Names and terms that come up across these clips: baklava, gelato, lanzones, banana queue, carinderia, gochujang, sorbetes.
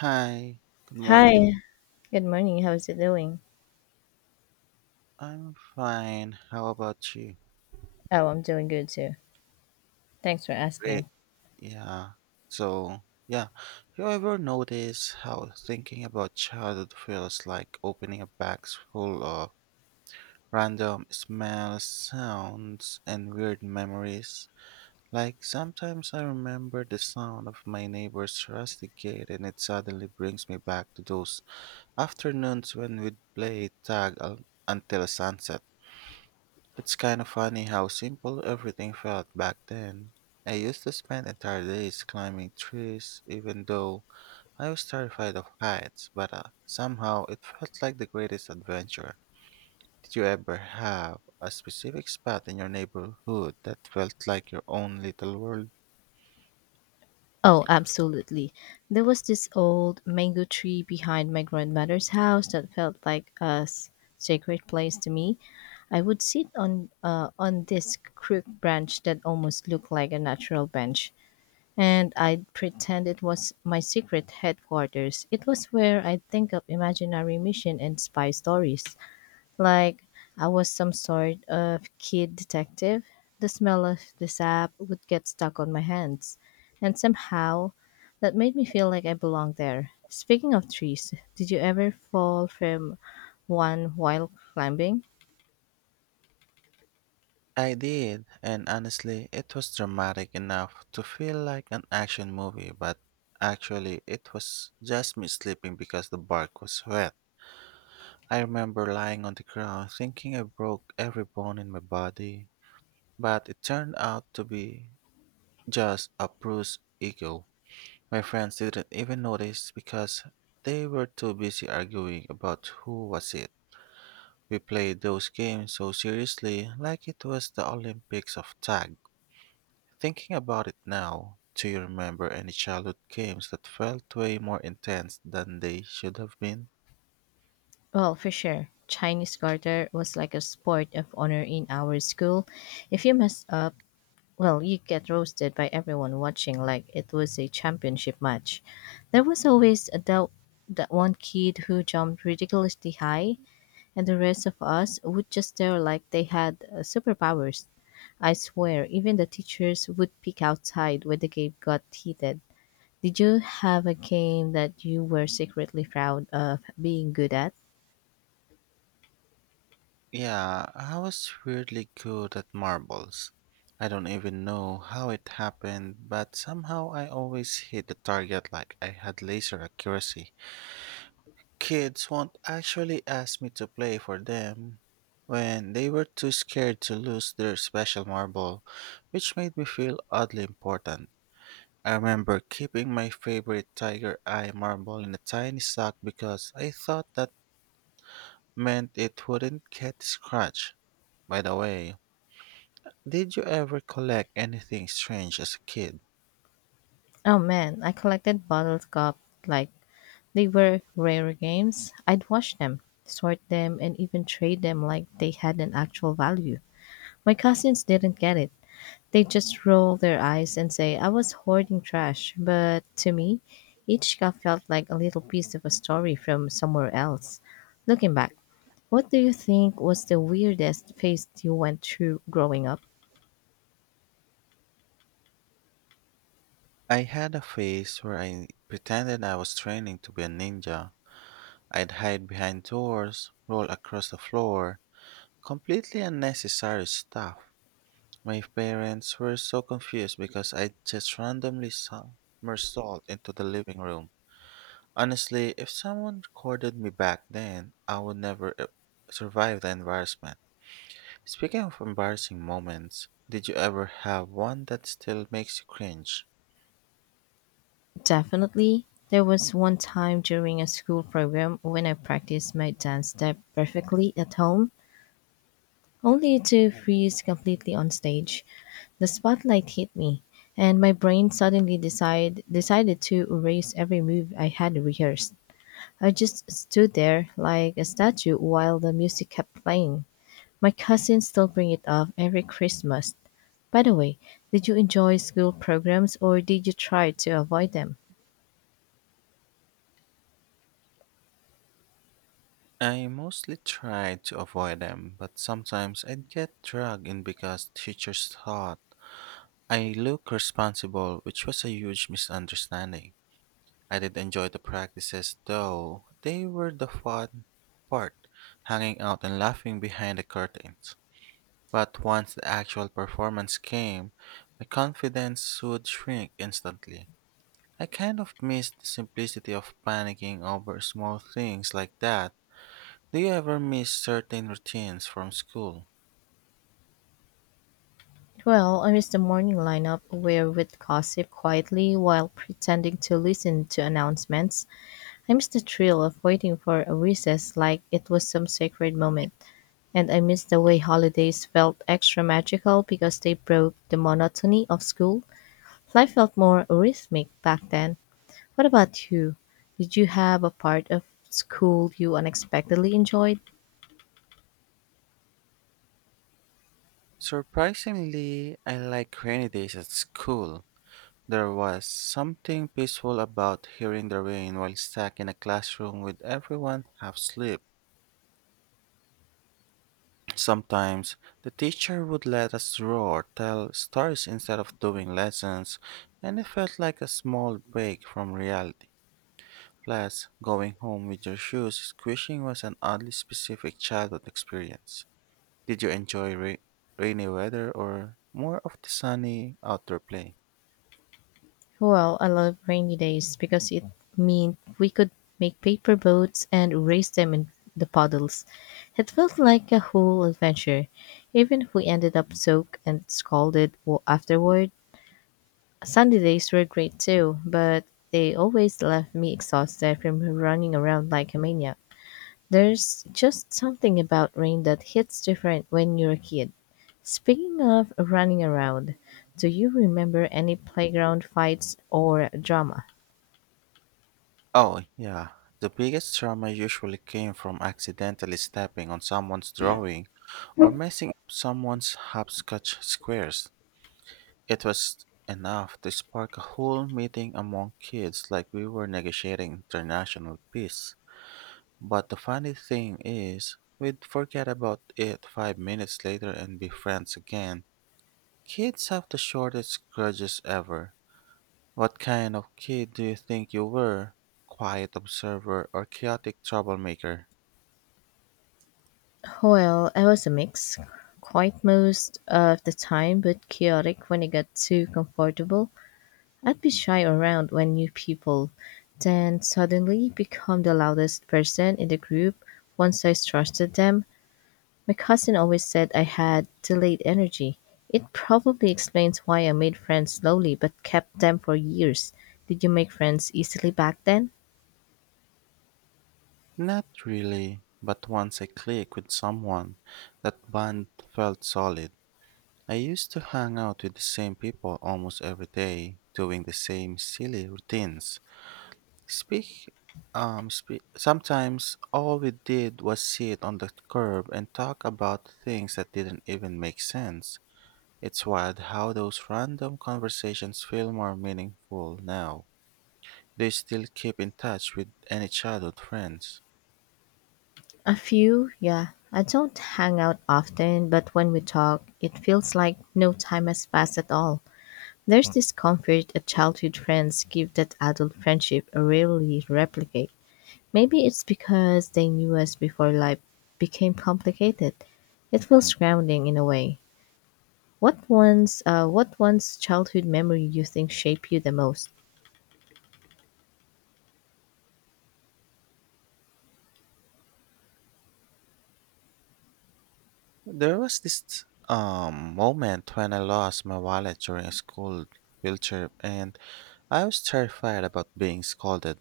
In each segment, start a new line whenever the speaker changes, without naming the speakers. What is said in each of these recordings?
Hi, good
Hi,
morning.
good morning. How's it doing?
I'm fine. How about you?
Oh, I'm doing good too. Thanks for
Great.
asking.
Yeah. So, yeah. You ever notice how thinking about childhood feels like opening a box full of random smells, sounds, and weird memories? Like sometimes I remember the sound of my neighbor's rusty gate and it suddenly brings me back to those afternoons when we'd play until sunset. It's kind of funny how simple everything felt back then. I used to spend entire days climbing trees, even though I was terrified of heights, but somehow it felt like the greatest adventure. Did you ever have a specific spot in your neighborhood that felt like your own little world?
Oh, absolutely. There was this old mango tree behind my grandmother's house that felt like a sacred place to me. I would sit on this crook branch that almost looked like a natural bench, and I'd pretend it was my secret headquarters. It was where I'd think of imaginary mission and spy stories. Like I was some sort of kid detective. The smell of the sap would get stuck on my hands, and somehow that made me feel like I belonged there. Speaking of trees, did you ever fall from one while climbing?
I did, and honestly, it was dramatic enough to feel like an action movie, but actually, it was just me sleeping because the bark was wet. I remember lying on the ground thinking I broke every bone in my body, but it turned out to be just a bruised ego. My friends didn't even notice because they were too busy arguing about who was it. We played those games so seriously, like it was the Olympics of tag. Thinking about it now, do you remember any childhood games that felt way more intense than they should have been?
Well, for sure. Chinese garter was like a sport of honor in our school. If you messed up, well, you get roasted by everyone watching like it was a championship match. There was always a doubt that one kid who jumped ridiculously high, and the rest of us would just stare like they had superpowers. I swear, even the teachers would peek outside when the game got heated. Did you have a game that you were secretly proud of being good at?
Yeah, I was weirdly good at marbles. I don't even know how it happened, but somehow I always hit the target like I had laser accuracy. Kids won't actually ask me to play for them when they were too scared to lose their special marble, which made me feel oddly important. I remember keeping my favorite tiger eye marble in a tiny sock because I thought that meant it wouldn't get scratched. By the way, did you ever collect anything strange as a kid?
Oh man, I collected bottle cup like they were rare games. I'd watch them, sort them, and even trade them like they had an actual value. My cousins didn't get it. They just roll their eyes and say I was hoarding trash, but to me, each cup felt like a little piece of a story from somewhere else. Looking back, what do you think was the weirdest phase you went through growing up?
I had a phase where I pretended I was training to be a ninja. I'd hide behind doors, roll across the floor, completely unnecessary stuff. My parents were so confused because I just randomly somersault into the living room. Honestly, if someone recorded me back then, I would never survive the embarrassment. Speaking of embarrassing moments, did you ever have one that still makes you cringe?
Definitely. There was one time during a school program when I practiced my dance step perfectly at home, only to freeze completely on stage. The spotlight hit me, and my brain suddenly decided to erase every move I had rehearsed. I just stood there like a statue while the music kept playing. My cousins still bring it up every Christmas. By the way, did you enjoy school programs or did you try to avoid them?
I mostly tried to avoid them, but sometimes I'd get dragged in because teachers thought I look responsible, which was a huge misunderstanding. I did enjoy the practices though, they were the fun part, hanging out and laughing behind the curtains. But once the actual performance came, my confidence would shrink instantly. I kind of miss the simplicity of panicking over small things like that. Do you ever miss certain routines from school?
Well, I missed the morning lineup where we'd gossip quietly while pretending to listen to announcements. I miss the thrill of waiting for a recess like it was some sacred moment, and I miss the way holidays felt extra magical because they broke the monotony of school. Life felt more rhythmic back then. What about you? Did you have a part of school you unexpectedly enjoyed?
Surprisingly, I like rainy days at school. There was something peaceful about hearing the rain while stuck in a classroom with everyone half asleep. Sometimes the teacher would let us draw or tell stories instead of doing lessons, and it felt like a small break from reality. Plus, going home with your shoes squishing was an oddly specific childhood experience. Did you enjoy rainy weather or more of the sunny outdoor play?
Well, I love rainy days because it meant we could make paper boats and race them in the puddles. It felt like a whole adventure, even if we ended up soaked and afterward. Sunday days were great too, but they always left me exhausted from running around like a maniac. There's just something about rain that hits different when you're a kid. Speaking of running around, do you remember any playground fights or drama?
Oh, yeah. The biggest trauma usually came from accidentally stepping on someone's drawing or messing up someone's hopscotch squares. It was enough to spark a whole meeting among kids like we were negotiating international peace. But the funny thing is, we'd forget about it 5 minutes later and be friends again. Kids have the shortest grudges ever. What kind of kid do you think you were? Quiet observer or chaotic troublemaker?
Well, I was a mix. Quite most of the time, but chaotic when it got too comfortable. I'd be shy around when new people, then suddenly become the loudest person in the group once I trusted them. My cousin always said I had delayed energy. It probably explains why I made friends slowly but kept them for years. Did you make friends easily back then?
Not really, but once I clicked with someone, that bond felt solid. I used to hang out with the same people almost every day, doing the same silly routines. Speak, speak. Sometimes all we did was sit on the curb and talk about things that didn't even make sense. It's wild how those random conversations feel more meaningful now. Do you still keep in touch with any childhood friends?
A few, yeah. I don't hang out often, but when we talk, it feels like no time has passed at all. There's this comfort that childhood friends give that adult friendship rarely replicate. Maybe it's because they knew us before life became complicated. It feels grounding in a way. What one's childhood memory you think shaped you the most?
There was this moment when I lost my wallet during a school field trip, and I was terrified about being scolded.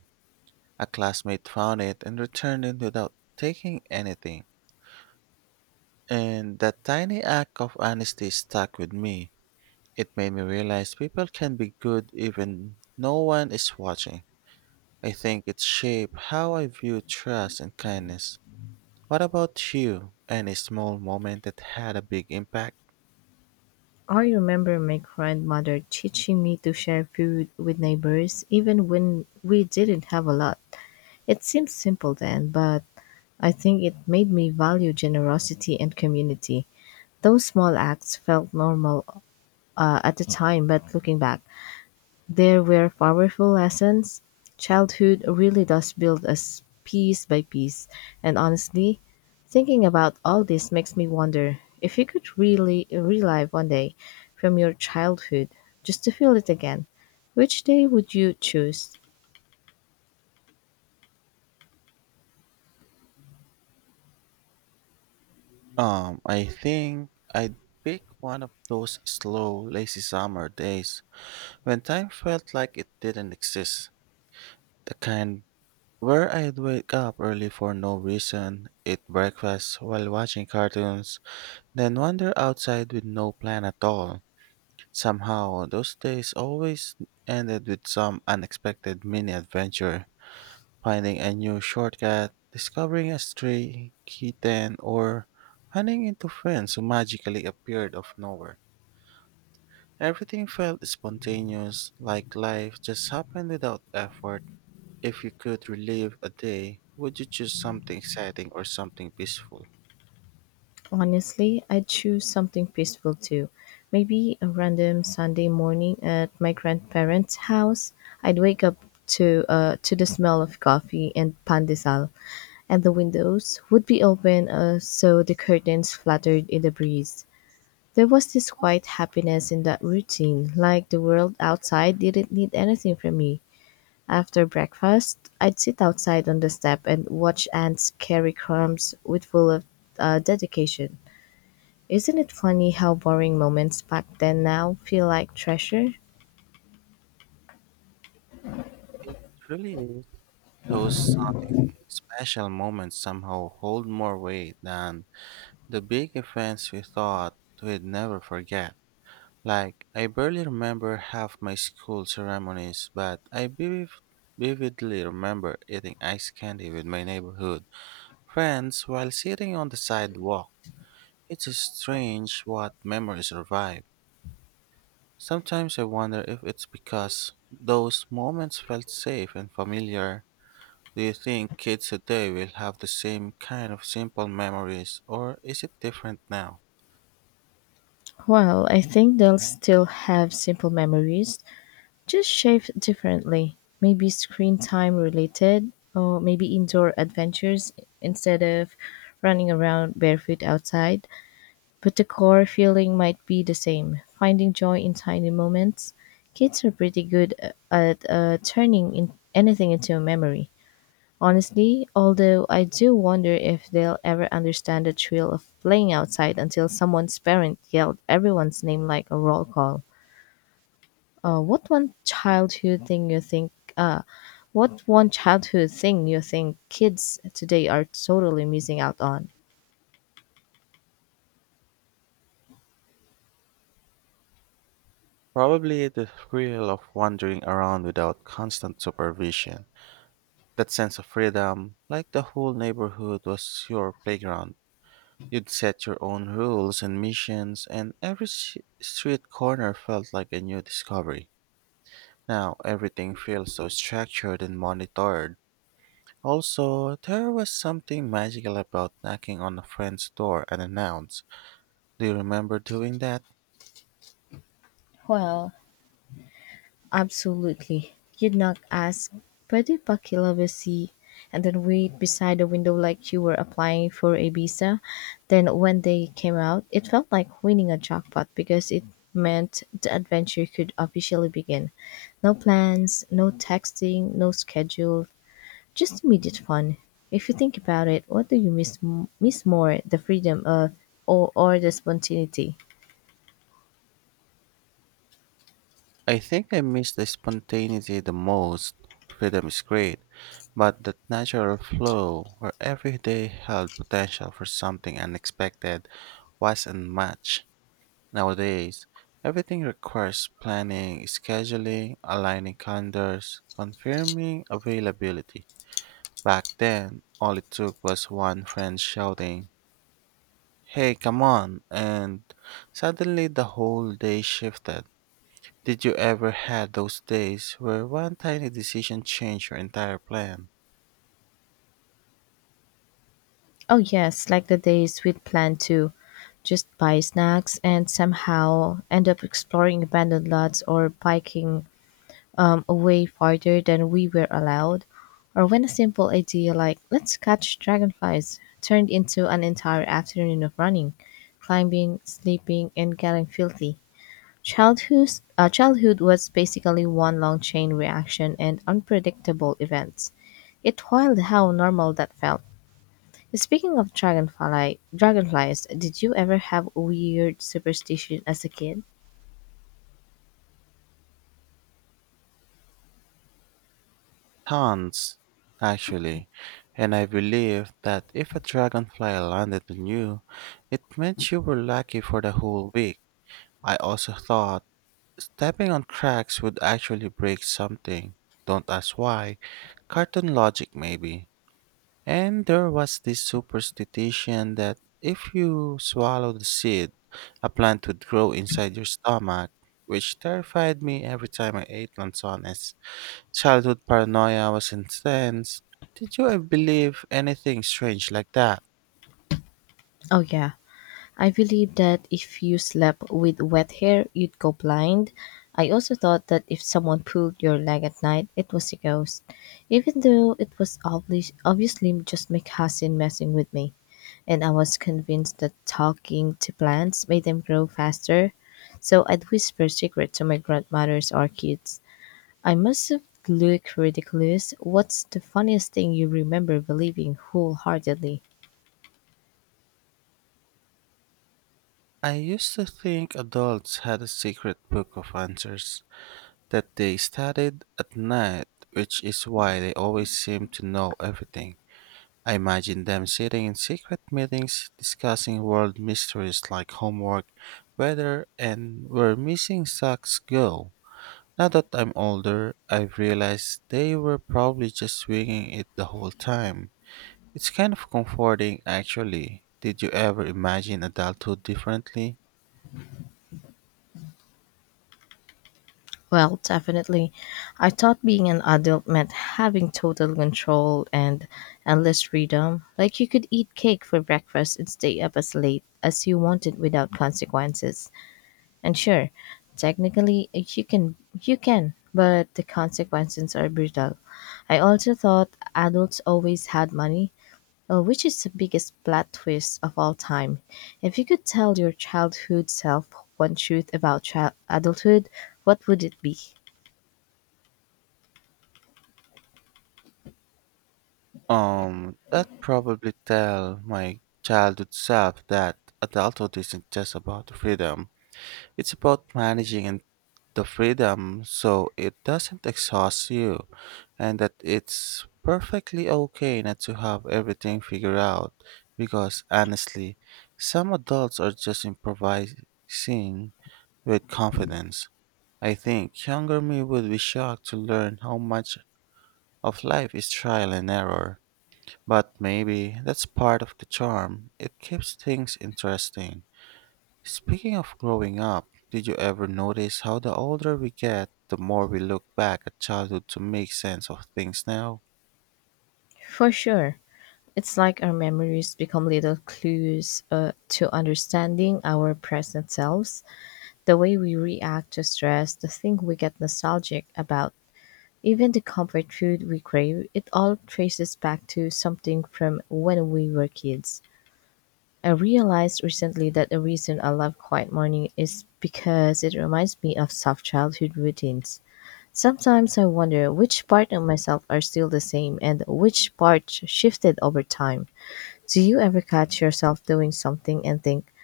A classmate found it and returned it without taking anything. And that tiny act of honesty stuck with me. It made me realize people can be good even no one is watching. I think it shaped how I view trust and kindness. What about you? Any small moment that had a big impact?
I remember my grandmother teaching me to share food with neighbors even when we didn't have a lot. It seems simple then, but I think it made me value generosity and community. Those small acts felt normal at the time, but looking back, there were powerful lessons. Childhood really does build us piece by piece, and honestly, thinking about all this makes me wonder if you could really relive one day from your childhood just to feel it again, which day would you choose?
I think I'd pick one of those slow, lazy summer days when time felt like it didn't exist. The kind where I'd wake up early for no reason, eat breakfast while watching cartoons, then wander outside with no plan at all. Somehow, those days always ended with some unexpected mini adventure. Finding a new shortcut, discovering a stray kitten, or running into friends who magically appeared of nowhere. Everything felt spontaneous, like life just happened without effort. If you could relive a day, would you choose something exciting or something peaceful?
Honestly, I'd choose something peaceful too. Maybe a random Sunday morning at my grandparents' house. I'd wake up to the smell of coffee and pandesal, and the windows would be open, so the curtains fluttered in the breeze. There was this quiet happiness in that routine, like the world outside didn't need anything from me. After breakfast, I'd sit outside on the step and watch ants carry crumbs with full of dedication. Isn't it funny how boring moments back then now feel like treasure?
It really is. Those special moments somehow hold more weight than the big events we thought we'd never forget. Like, I barely remember half my school ceremonies, but I vividly remember eating ice candy with my neighborhood friends while sitting on the sidewalk. It's strange what memories revive. Sometimes I wonder if it's because those moments felt safe and familiar. Do you think kids today will have the same kind of simple memories, or is it different now?
Well, I think they'll still have simple memories, just shaped differently. Maybe screen time related, or maybe indoor adventures instead of running around barefoot outside. But the core feeling might be the same, finding joy in tiny moments. Kids are pretty good at turning in anything into a memory. Honestly, although I do wonder if they'll ever understand the thrill of playing outside until someone's parent yelled everyone's name like a roll call. What one childhood thing you think? What one childhood thing you think kids today are totally missing out on?
Probably the thrill of wandering around without constant supervision. That sense of freedom, like the whole neighborhood was your playground. You'd set your own rules and missions, and every street corner felt like a new discovery. Now everything feels so structured and monitored. Also, there was something magical about knocking on a friend's door unannounced. Do you remember doing that?
Well, absolutely. You'd knock ask, pwede pa kilawasi, and then wait beside the window like you were applying for a visa. Then when they came out, it felt like winning a jackpot because it meant the adventure could officially begin. No plans, no texting, no schedule, just immediate fun. If you think about it, what do you miss more, the freedom of or the spontaneity?
I think I miss the spontaneity the most. Freedom is great, but that natural flow where every day held potential for something unexpected was unmatched. Nowadays, everything requires planning, scheduling, aligning calendars, confirming availability. Back then, all it took was one friend shouting, "Hey, come on!" And suddenly the whole day shifted. Did you ever had those days where one tiny decision changed your entire plan?
Oh, yes, like the days we'd plan to just buy snacks and somehow end up exploring abandoned lots or biking away farther than we were allowed. Or when a simple idea like, let's catch dragonflies, turned into an entire afternoon of running, climbing, sleeping, and getting filthy. Childhood, childhood was basically one long chain reaction and unpredictable events. It wild how normal that felt. Speaking of dragonfly dragonflies, did you ever have a weird superstition as a kid?
Tons, actually. And I believe that if a dragonfly landed on you, it meant you were lucky for the whole week. I also thought stepping on cracks would actually break something. Don't ask why. Cartoon logic, maybe. And there was this superstition that if you swallow the seed, a plant would grow inside your stomach, which terrified me every time I ate lanzones. Childhood paranoia was intense. Did you ever believe anything strange like that?
Oh yeah. I believed that if you slept with wet hair, you'd go blind. I also thought that if someone pulled your leg at night, it was a ghost, even though it was obviously just my cousin messing with me. And I was convinced that talking to plants made them grow faster, so I'd whisper secrets to my grandmothers or kids. I must look ridiculous. What's the funniest thing you remember believing wholeheartedly?
I used to think adults had a secret book of answers that they studied at night, which is why they always seem to know everything. I imagine them sitting in secret meetings discussing world mysteries like homework, weather, and where missing socks go. Now that I'm older, I've realized they were probably just swinging it the whole time. It's kind of comforting, actually. Did you ever imagine adulthood differently?
Well, definitely. I thought being an adult meant having total control and endless freedom. Like you could eat cake for breakfast and stay up as late as you wanted without consequences. And sure, technically you can, but the consequences are brutal. I also thought adults always had money, which is the biggest plot twist of all time? If you could tell your childhood self one truth about adulthood, what would it be?
That probably tell my childhood self that adulthood isn't just about freedom. It's about managing and the freedom so it doesn't exhaust you, and that it's perfectly okay not to have everything figured out because honestly, some adults are just improvising with confidence. I think younger me would be shocked to learn how much of life is trial and error, but maybe that's part of the charm. It keeps things interesting. Speaking of growing up, did you ever notice how the older we get, the more we look back at childhood to make sense of things now?
For sure. It's like our memories become little clues to understanding our present selves, the way we react to stress, the thing we get nostalgic about, even the comfort food we crave. It all traces back to something from when we were kids. I realized recently that the reason I love quiet morning is because it reminds me of soft childhood routines. Sometimes I wonder which part of myself are still the same and which part shifted over time. Do you ever catch yourself doing something and think,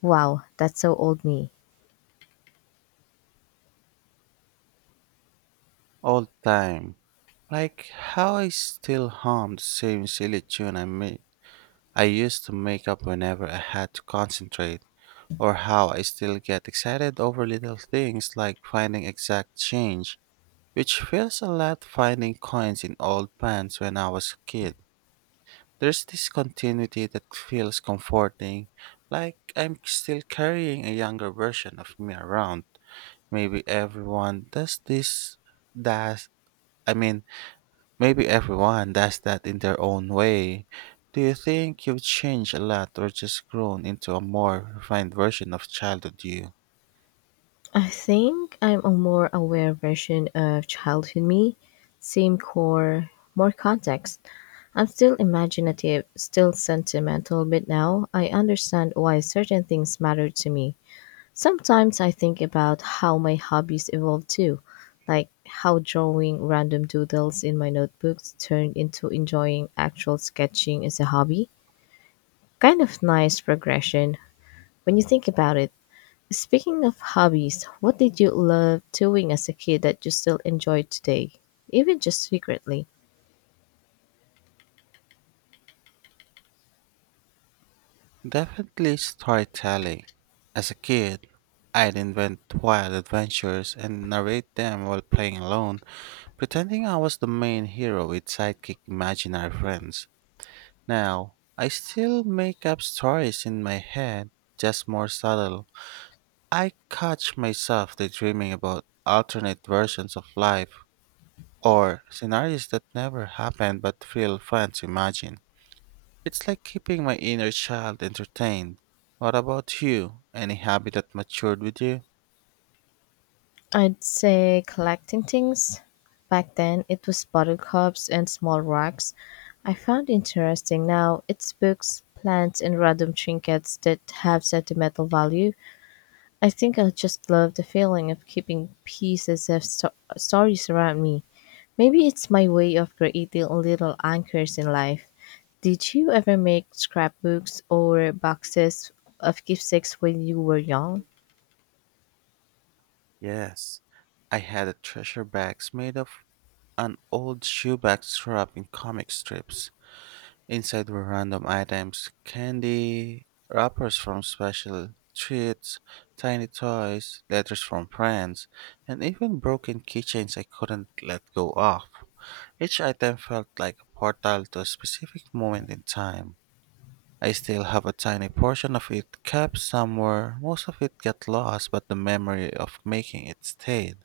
wow, that's so old me?
All the time. Like how I still hum the same silly tune I made. I used to make up whenever I had to concentrate, or how I still get excited over little things like finding exact change, which feels a lot finding coins in old pants when I was a kid. There's this continuity that feels comforting, like I'm still carrying a younger version of me around. Maybe everyone does this, does, I mean, maybe everyone does that in their own way. Do you think you've changed a lot or just grown into a more refined version of childhood you?
I think I'm a more aware version of childhood me, same core, more context. I'm still imaginative, still sentimental, but now I understand why certain things matter to me. Sometimes I think about how my hobbies evolved too, like how drawing random doodles in my notebooks turned into enjoying actual sketching as a hobby. Kind of nice progression when you think about it. Speaking of hobbies, what did you love doing as a kid that you still enjoy today, even just secretly?
Definitely storytelling. As a kid, I'd invent wild adventures and narrate them while playing alone, pretending I was the main hero with sidekick imaginary friends. Now, I still make up stories in my head, just more subtle. I catch myself daydreaming about alternate versions of life or scenarios that never happened but feel fun to imagine. It's like keeping my inner child entertained. What about you? Any hobby that matured with you?
I'd say collecting things. Back then, it was bottle cups and small rocks I found interesting. Now, it's books, plants, and random trinkets that have sentimental value. I think I just love the feeling of keeping pieces of stories around me. Maybe it's my way of creating little anchors in life. Did you ever make scrapbooks or boxes of keepsakes when you were young?
Yes. I had a treasure bags made of an old shoebox wrapped in comic strips. Inside were random items, candy, wrappers from special treats, tiny toys, letters from friends, and even broken keychains I couldn't let go of. Each item felt like a portal to a specific moment in time. I still have a tiny portion of it kept somewhere. Most of it got lost, but the memory of making it stayed.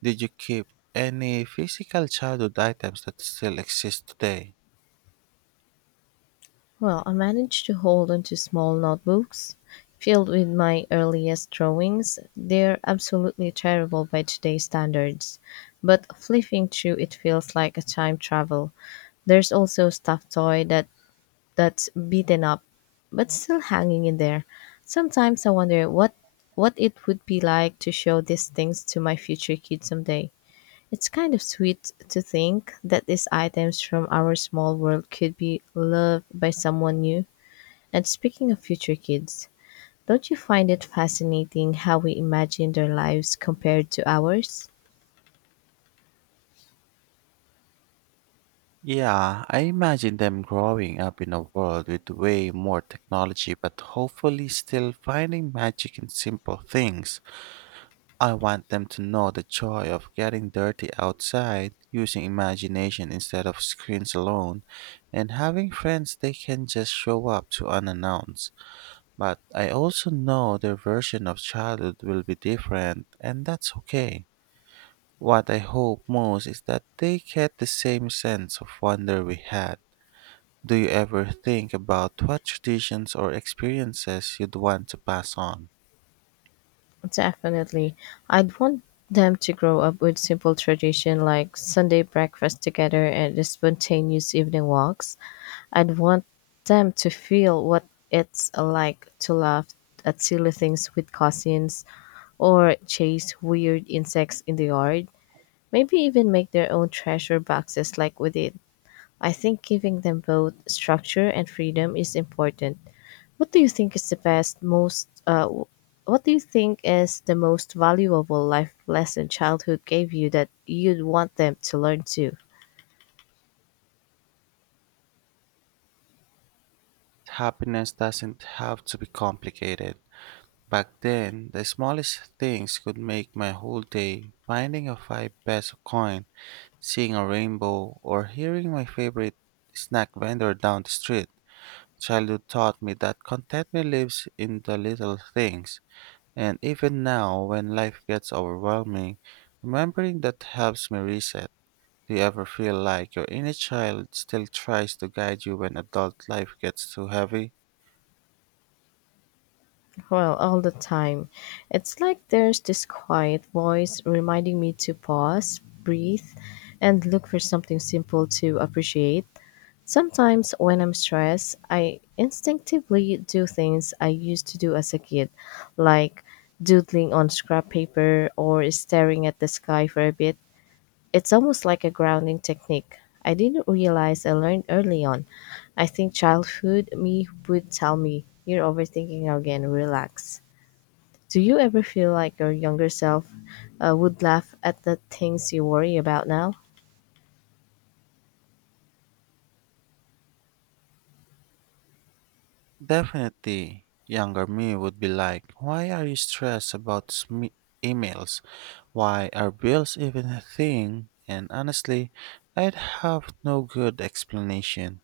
Did you keep any physical childhood items that still exist today?
Well, I managed to hold on to small notebooks filled with my earliest drawings. They're absolutely terrible by today's standards, but flipping through it feels like a time travel. There's also a stuffed toy that's beaten up but still hanging in there. Sometimes I wonder what it would be like to show these things to my future kids someday. It's kind of sweet to think that these items from our small world could be loved by someone new. And speaking of future kids, don't you find it fascinating how we imagine their lives compared to ours?
Yeah, I imagine them growing up in a world with way more technology, but hopefully still finding magic in simple things. I want them to know the joy of getting dirty outside, using imagination instead of screens alone, and having friends they can just show up to unannounced. But I also know their version of childhood will be different, and that's okay. What I hope most is that they get the same sense of wonder we had. Do you ever think about what traditions or experiences you'd want to pass on?
Definitely. I'd want them to grow up with simple tradition like Sunday breakfast together and the spontaneous evening walks. I'd want them to feel what it's like to laugh at silly things with cousins or chase weird insects in the yard. Maybe even make their own treasure boxes like we did. I think giving them both structure and freedom is important. What do you think is the best, most, w- what do you think is the most valuable life lesson childhood gave you that you'd want them to learn too?
Happiness doesn't have to be complicated. Back then, the smallest things could make my whole day. Finding a 5 peso coin, seeing a rainbow, or hearing my favorite snack vendor down the street. Childhood taught me that contentment lives in the little things. And even now, when life gets overwhelming, remembering that helps me reset. Do you ever feel like your inner child still tries to guide you when adult life gets too heavy?
Well, all the time. It's like there's this quiet voice reminding me to pause, breathe, and look for something simple to appreciate. Sometimes, when I'm stressed, I instinctively do things I used to do as a kid, like doodling on scrap paper or staring at the sky for a bit. It's almost like a grounding technique I didn't realize I learned early on. I think childhood me would tell me, you're overthinking again, relax. Do you ever feel like your younger self would laugh at the things you worry about now?
Definitely, younger me would be like, why are you stressed about sme emails? Why are bills even a thing? And honestly, I'd have no good explanation.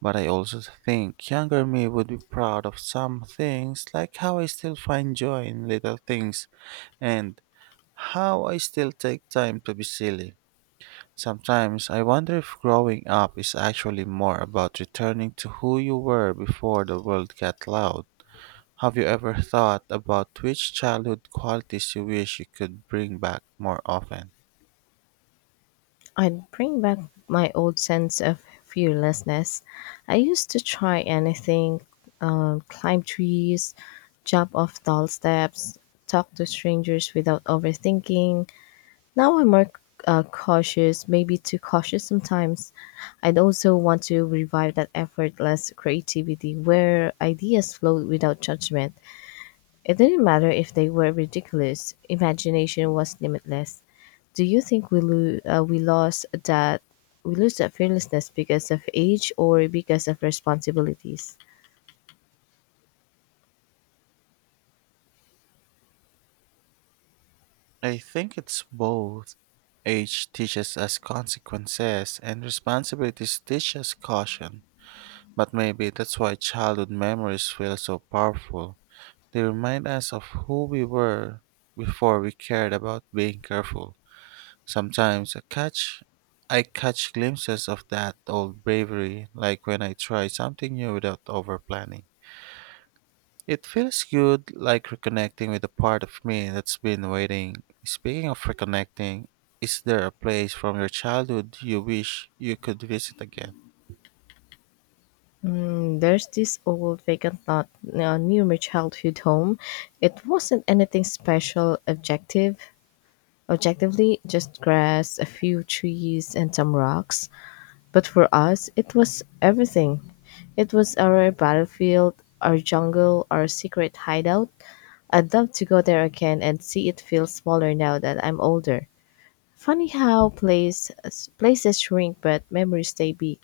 But I also think younger me would be proud of some things, like how I still find joy in little things and how I still take time to be silly. Sometimes I wonder if growing up is actually more about returning to who you were before the world got loud. Have you ever thought about which childhood qualities you wish you could bring back more often?
I'd bring back my old sense of fearlessness. I used to try anything, climb trees, jump off tall steps, talk to strangers without overthinking. Now I'm more cautious, maybe too cautious sometimes. I'd also want to revive that effortless creativity where ideas flowed without judgment. It didn't matter if they were ridiculous, imagination was limitless. Do you think we lose that fearlessness because of age or because of responsibilities?
I think it's both. Age teaches us consequences, and responsibilities teach us caution. But maybe that's why childhood memories feel so powerful. They remind us of who we were before we cared about being careful. Sometimes I catch glimpses of that old bravery, like when I try something new without over planning. It feels good, like reconnecting with a part of me that's been waiting. Speaking of reconnecting, is there a place from your childhood you wish you could visit again?
Mm, there's this old vacant lot near my childhood home. It wasn't anything special objectively, just grass, a few trees and some rocks. But for us it was everything. It was our battlefield, our jungle, our secret hideout. I'd love to go there again and see it feel smaller now that I'm older. Funny how places shrink but memories stay big.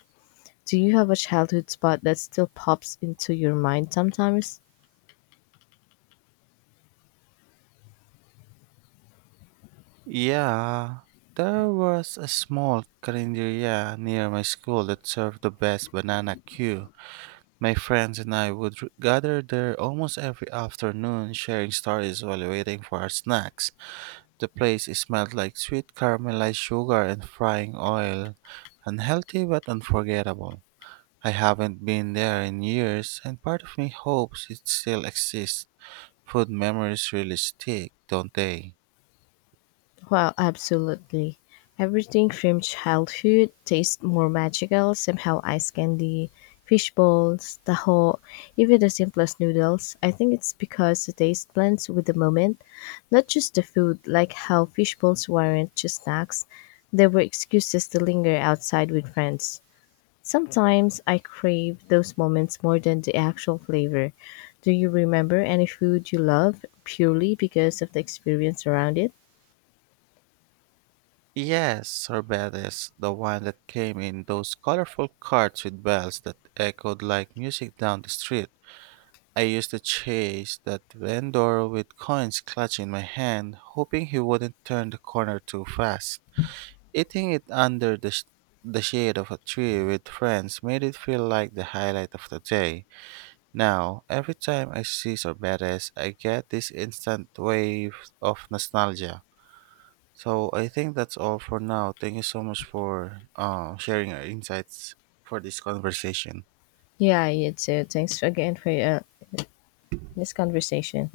Do you have a childhood spot that still pops into your mind sometimes?
Yeah, there was a small carinderia near my school that served the best banana queue. My friends and I would gather there almost every afternoon, sharing stories while waiting for our snacks. The place smelled like sweet caramelized sugar and frying oil, unhealthy but unforgettable. I haven't been there in years, and part of me hopes it still exists. Food memories really stick, don't they?
Well, absolutely. Everything from childhood tastes more magical, somehow ice candy, fish balls, taho, even the simplest noodles. I think it's because the taste blends with the moment, not just the food, like how fish balls weren't just snacks. They were excuses to linger outside with friends. Sometimes I crave those moments more than the actual flavor. Do you remember any food you love purely because of the experience around it?
Yes, sorbetes, the one that came in those colorful carts with bells that echoed like music down the street. I used to chase that vendor with coins clutching my hand, hoping he wouldn't turn the corner too fast. Eating it under the, the shade of a tree with friends made it feel like the highlight of the day. Now, every time I see sorbetes, I get this instant wave of nostalgia. So I think that's all for now. Thank you so much for sharing your insights for this conversation.
Yeah, you too. Thanks again for this conversation.